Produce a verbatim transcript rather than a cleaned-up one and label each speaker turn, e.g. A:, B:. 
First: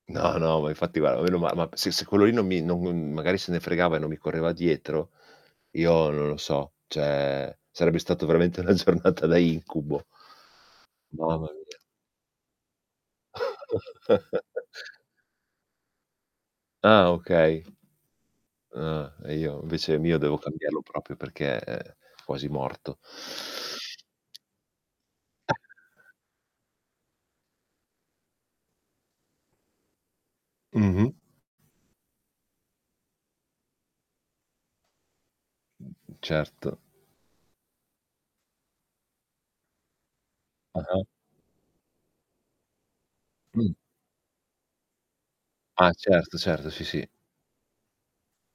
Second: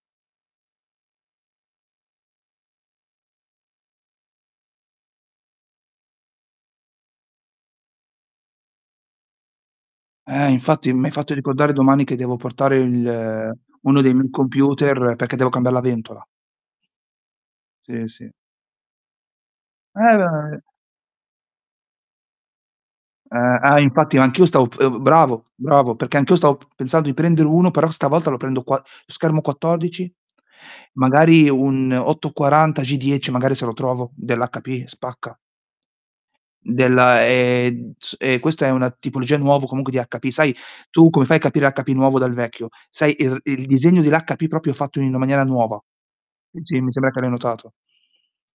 A: No, no, ma infatti guara, meno ma ma p se se quello lì non mi non non magari se ne fregava e non mi correva dietro, io non lo so, ceh sarebbe stato veramente 'na giornata da incubo.
B: Eh, infatti m'hai fatto
A: Mamma
B: ricordare
A: mia.
B: domani che devo portare il ehm, uno dei miei computer, perché devo cambiar la ventola.
A: Ah, okay.
B: Sì, sì.
A: Ah e io invece mio devo
B: [unintelligible]
A: cambiarlo propio perché è quasi morto.
B: Eh, ah, infatti anch'io stavo p ehm, bravo, bravo, perché anch'io stavo p pensando di prendere uno, però stavolta lo prendo qua schermo quattodici,
A: Mh-mh.
B: magari un otto quaranta G10 magari se lo trovo dell'HP, spacca.
A: Certo.
B: Della, ehm, z ehm, questo è una tipologia nuovo comunque di HP. Sai
A: Ah-ah.
B: tu come fai a capire HP nuovo dal vecchio? Sai il il
A: Mh.
B: disegno dell'HP propio fatto in una maniera nuova?
A: Ah, certo,
B: Sì,
A: certo,
B: si,
A: sì,
B: mi
A: sì.
B: sembra che l'hai notato.